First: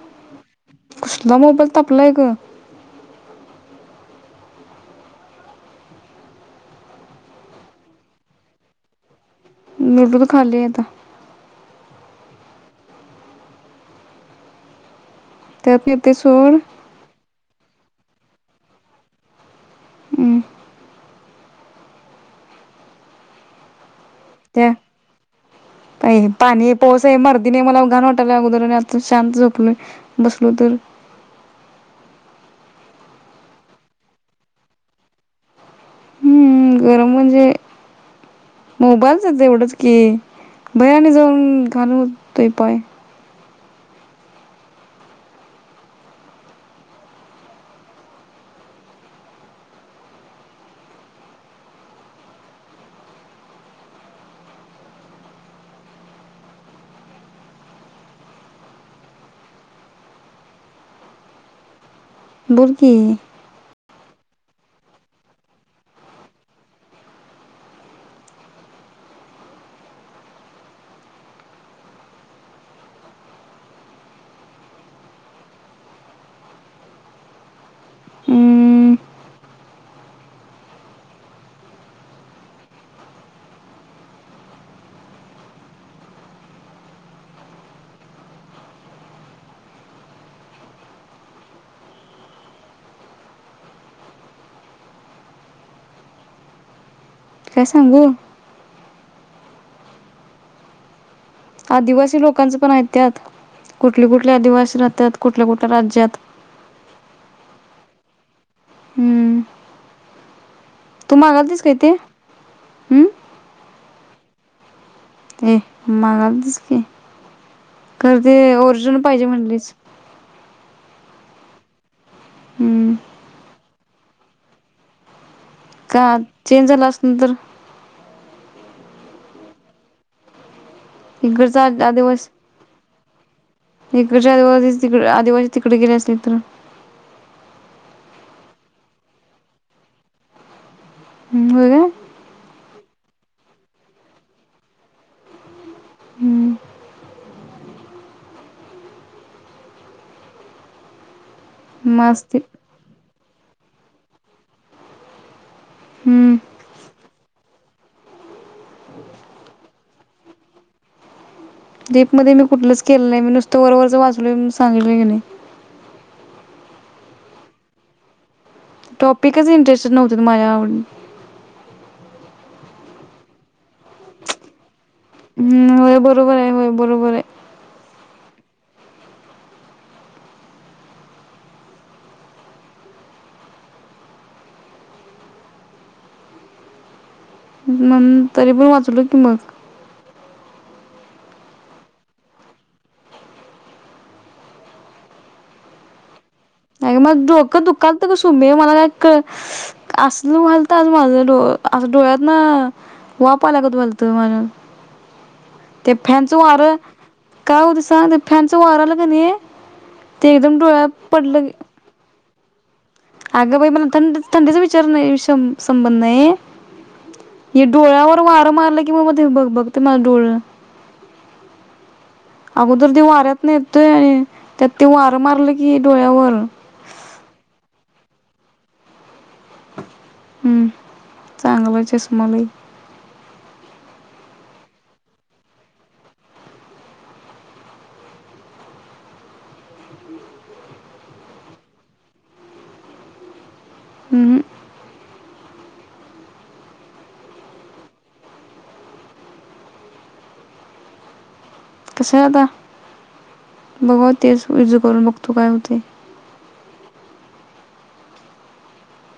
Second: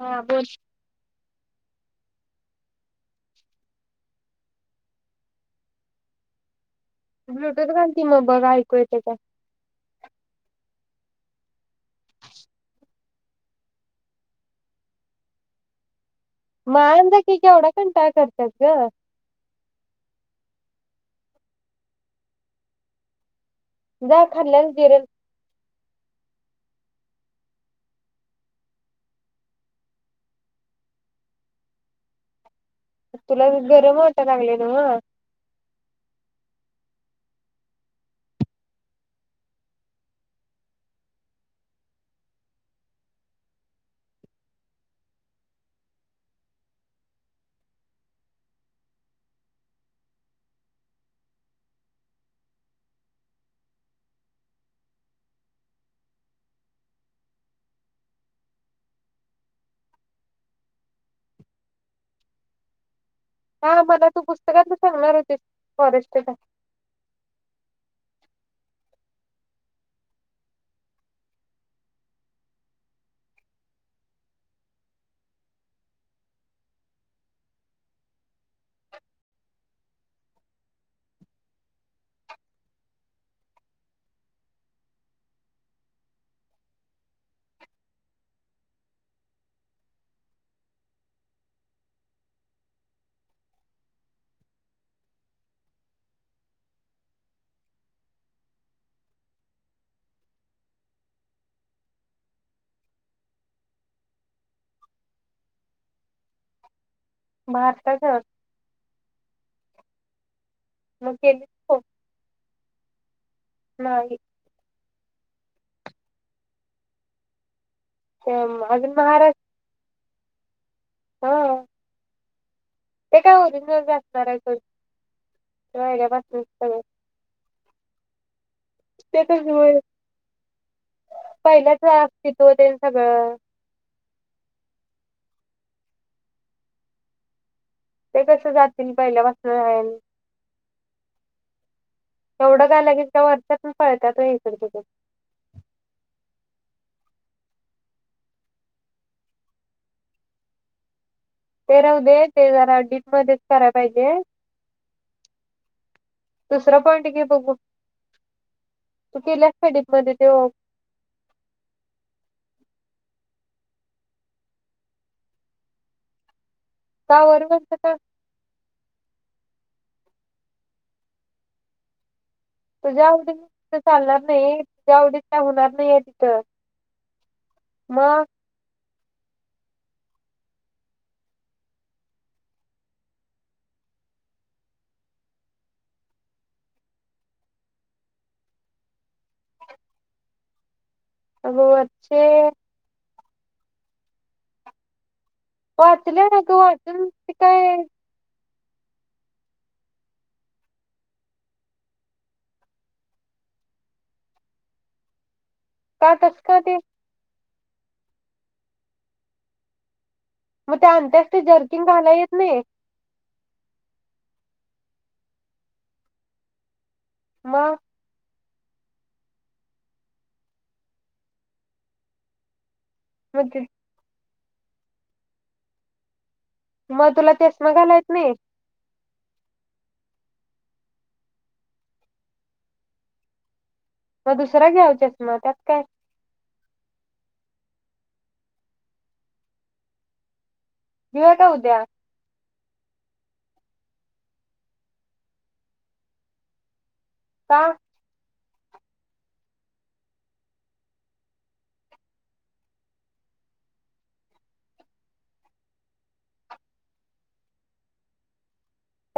हा बोल. कसला मोबाईल तापलाय ग. ब्लुटूथ घाल की मग बघा ऐकू येत का?. नूडूल खाल्ली आता. [unintelligible] म आन जा की केवडाक. पण काय करत्यात ग. हम्म. जा खाल्ल्याल जिरल. पाणीये पाऊसे मर्दीने मला घाण वाटायला अगोदर आणि आत्ता शांत झोपलय बसलोय तर तुला गरम वाटा लागल नवं. हम्म गरम म्हणजे मोबाईलचच एवढंच की बाहेर आणि जाऊन घाण होतय पाय. बोल की. हा मला तू पुस्तकाच सांगणार होतीस फॉरेस्टचा हम्म, काय सांगू?. आदिवासी लोकांचं पण आहेत त्यात कुठले कुठले आदिवासी राहतात कुठल्या कुठल्या राज्यात. भारतात. हम्म, तू मागलतीस काय ते?. हम्म. नाहीे. ए मागलतीस की. खरं ते ओरिजनल पाहिजे म्हणलीस. ह. हम्म. काय ओरिजनल बी असणारे सोड का पहिल्यापासून चेंज सगळं झाला असन तर. ते तरच होय. इकडचा पहिल्याच अस्तीत्व तेन सगळं इकडच्या आदिवासीच तिकड आदिवासी तिकडे गेले असले तर ते कसं जातील पहिल्यापासून हायण. होय काय?. तेवढ काय लगेच काय वर्षातंन पळत्यात होय इकडं तिकड. हम्म म तेराहूदे असते ते जरा डीप मध्ये कराय पाहिजे. हम्म दुसरा पॉईंट घे बघू. तु केल्यास काय डीप मध्ये ते ओ डीप मध्ये मी कुठलच केलं नाही मी नुसतं वर वरच वाचलोय म्हणून सांगितलय की नाही. का वरवरच का?. टॉपिकच इंटरेस्टड नव्हते माझ्या आव तुझ्या आवडी ईथ चालणार नाही, तुझ्या आवडी होय बरोबर आहे होय बरोबर आहे मग म तरी पण वाचलो की मग हो वच्छे पाहच आय मग डोकं दुकलतं ग सुमे मला का असल व्हलत आग माझ डोळं अस डोळ्यातनं वाफ आल्यागत व्हायलत माझ्या ते का फॅनच तस का वार ते काय होतंय सांग फॅन च वार आलं कणी ते एकदम मग डोळ्या ते आणत्यास ते पडलं जर्किंग घाला येत नाही अगं बाई मला थं थंडीचा विचार नाही संबंध नाही हे मग डोळ्यावर [inaudible] कि म म बघ बघ डळ [inaudible] वाऱ्यात मग ते- येतोय आणि त्यात ते वारं मारलं की डोळ्यावर मग तुला चष्मा घालायला येत नाही हम्म चांगलं चष्मा नाही मग दुसरं या चष्मा त्यात काय राहुदया हम हम का कस आता बघूया तेच [inaudible] करून बघतो काय होतय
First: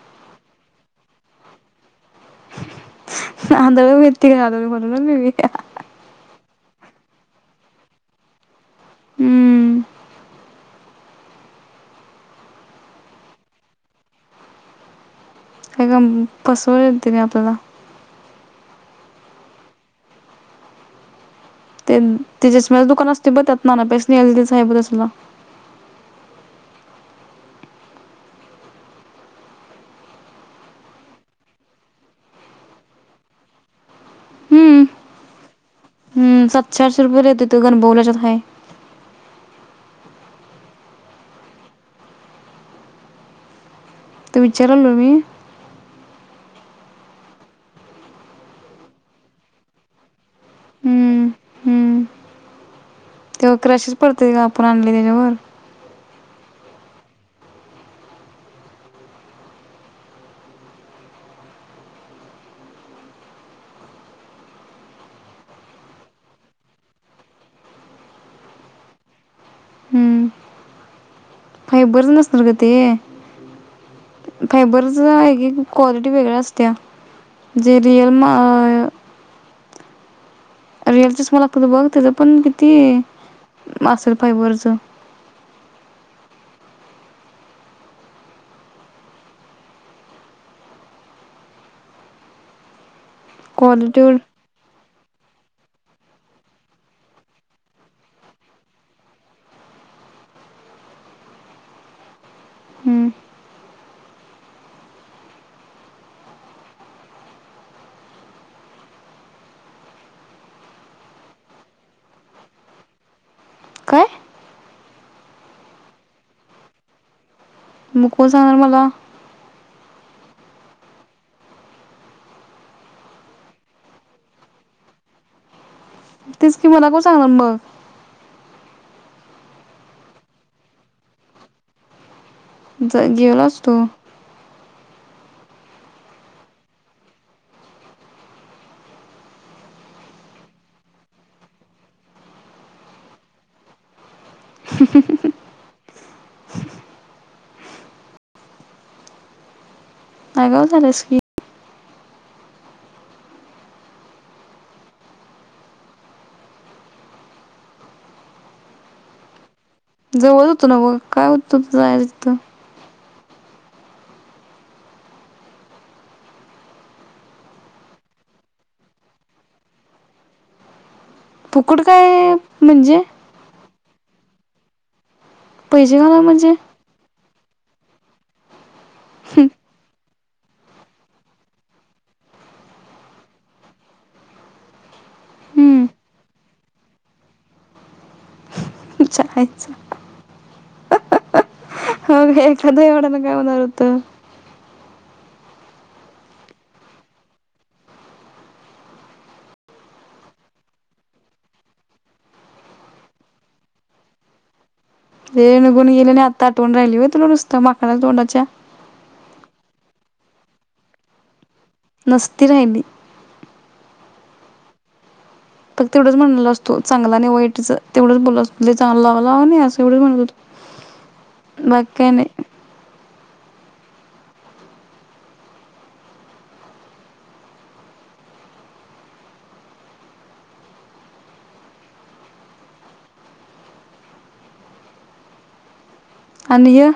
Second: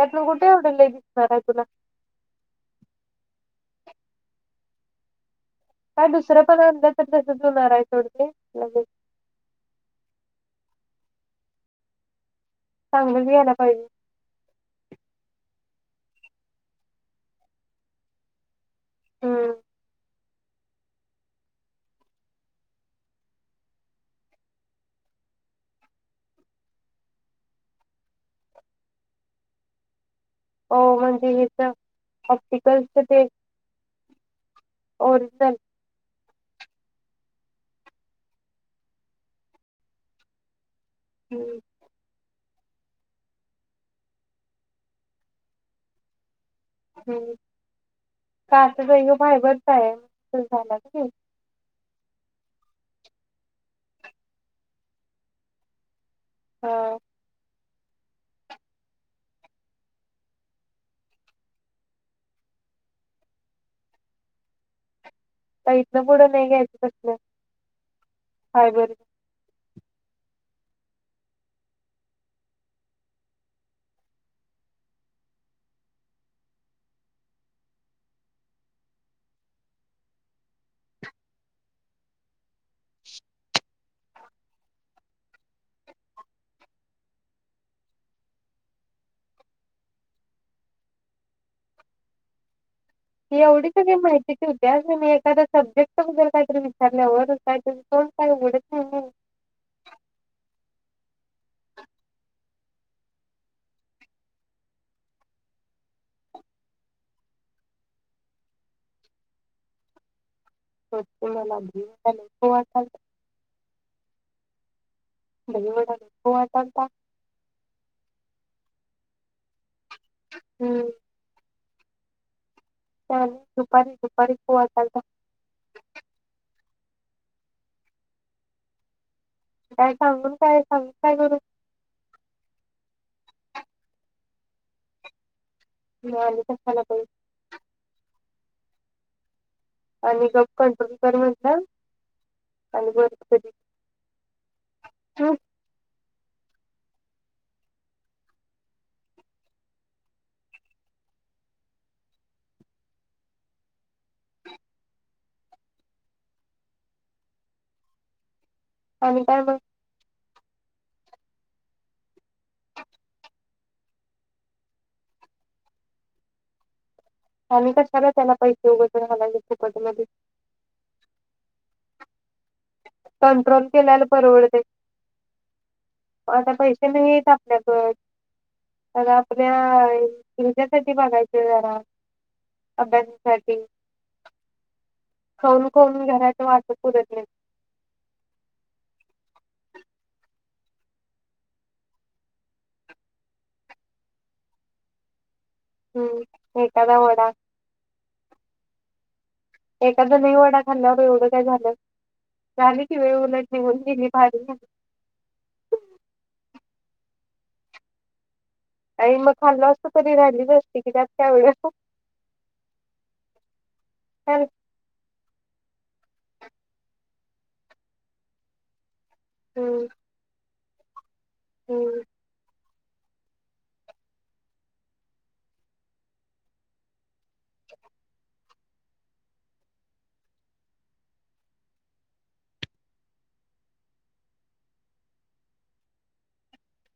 कुठ लई एवढं दिसणार आहे तुला [inaudible] काय दुसरं पण अंदा तर तसच होणार आहे ोडते लगेच हम्म चांगल बी यायला पाहिजे का का पसवून य त नाही आपल्याला हम्म ते चष्म्याच दुकान असतय बघ त्यातनं आणायला पाहिजे स्नेहल दीदीचा हाय बघ तसलं ओ म्हणजे इथं ऑप्टिकलच ते ओरिजनल हम् सातशठशे रुपये देत तू गण बवल्याच्या हय हम् त विचार म मी हम्म [unintelligible] त्यो क्रेसीस पडतय का आपण आणली त्याच्यावर होय काय इथन पुढं नाही घ्यायचं कसलं हाय बरबर हम्म फायबरच नसणार ग ते फायबरच आहे घे क्वालिटी वेगळ्या असत्या जे रिअल रिअल च मला लागत बघ त्याच पण किती असेल फायबरच एवढी सगळी क्वालिटी माहिती ठेवत्यातस आणि एखादा सब्जेक्ट वगैर काहीतरी विचारल्यावर काहीतरी सोड काढच नाही हम्म हो तु मला [unintelligible] काय दही वडा हो आत्ताच खा. मग कोण सांगणार मला. हम्म. त्या दुपारी दुपारी पोवा चालत. तेच की मला को सांगणार मग, काय सांगून काय सांगून काय गरू ज जेवलास तू, वालक सला [unintelligible] आणि गप कंट्रोल कर म्हटलं, आणि बररी हम अगाव झालंस की, आणि काय मग. जवळ होतंनव काय होतो. जाय थ आणि कशाला त्याला पैसे वगैरे हलायले फुकट मध्ये. फुकट काय. म्हणजे कंट्रोल केल्याल परवडत. पैसे घाला म्हणजे आता पैसे नाही येत ल आ आपल्या तुमच्यासाठी बघायच जरा अभ्याससाठी. खाऊन, हम्म खाऊन, घरात वाद पूरत ना [inaudible] यच होग एखाद्या एवड्याना काय होणार होत. हम्म, एक कादा एखादा नाही वडा खाल्ला एवढं काय झालं. झाली कि वेळ उलट निऊन ती भारी की. ते निघून गेले. आत्ता आठवण राहिली हो तुला नुसतं माकड तोंडाच्या, आणि मग खाल्लं असं तरी राहिलीच असती की, त्यात काय एवढं. नसती राहिली, ह फक्त एवढंच म्हणल असतो. चांगला नाही वाईटच तेवढंच बोल असत लई चांगला असं हम्म एवढं म्ह [inaudible] बाकी हम्म काय नाही. आणि य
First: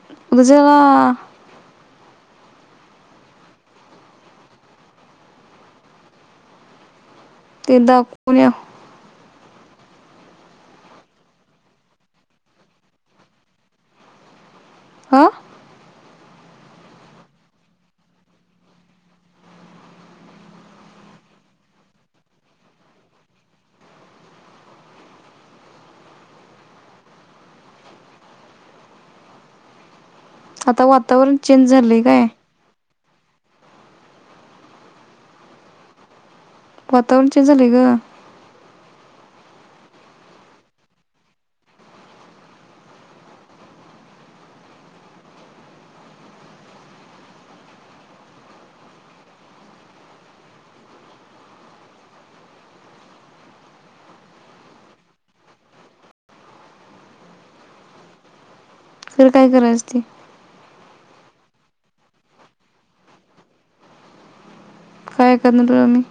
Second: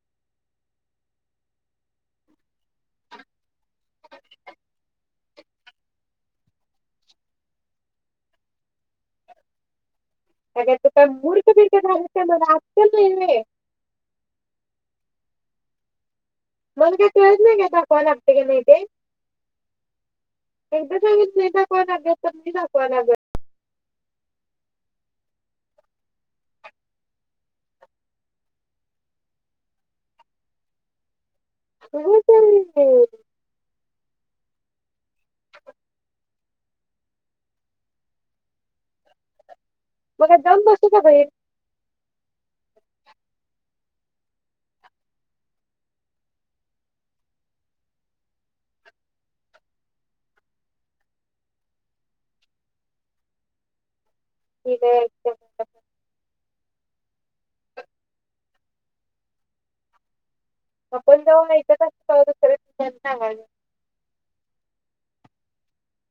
[unintelligible] ते दाखवून या. अग तू तर मूर्खबिरकं झालीस, मग अक्कल नाही आहे होय, हा. मण काय कळत नाही का दाखवा लागते का नाही ते, एकदा सांग नाही दाखवा लागत तर नही दाखवा लागत. आता वातावरण चेंज झालंय काय म [inaudible] वातावरण चेंज झालय ग, मग जाऊन बसूचा ख एक [unintelligible] तर काय करायचं ते? आपण जाऊ [unintelligible] काय करनार होय आमी.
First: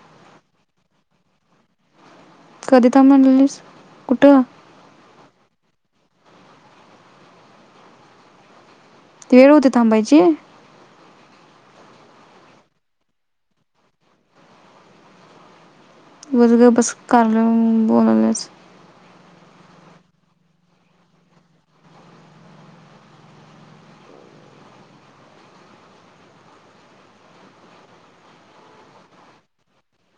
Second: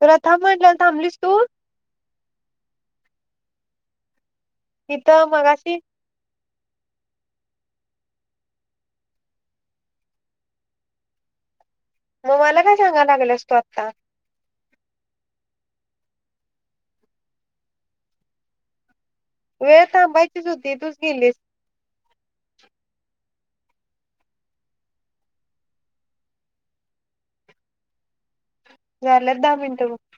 प्रथा म्हनल्यावर थांबलीस तू? [unintelligible] म्हनलेलीस कुठं? इथं मग अशी ती येळ होती थांबायची? मग मला काय सांगायला लागल्यास तु? आत्ता वाईच गप बस. काल अ बोलालाच वेळ थांबायचीच होद्ती तूच गेलीस झाल्यात दहा मिनटं बग.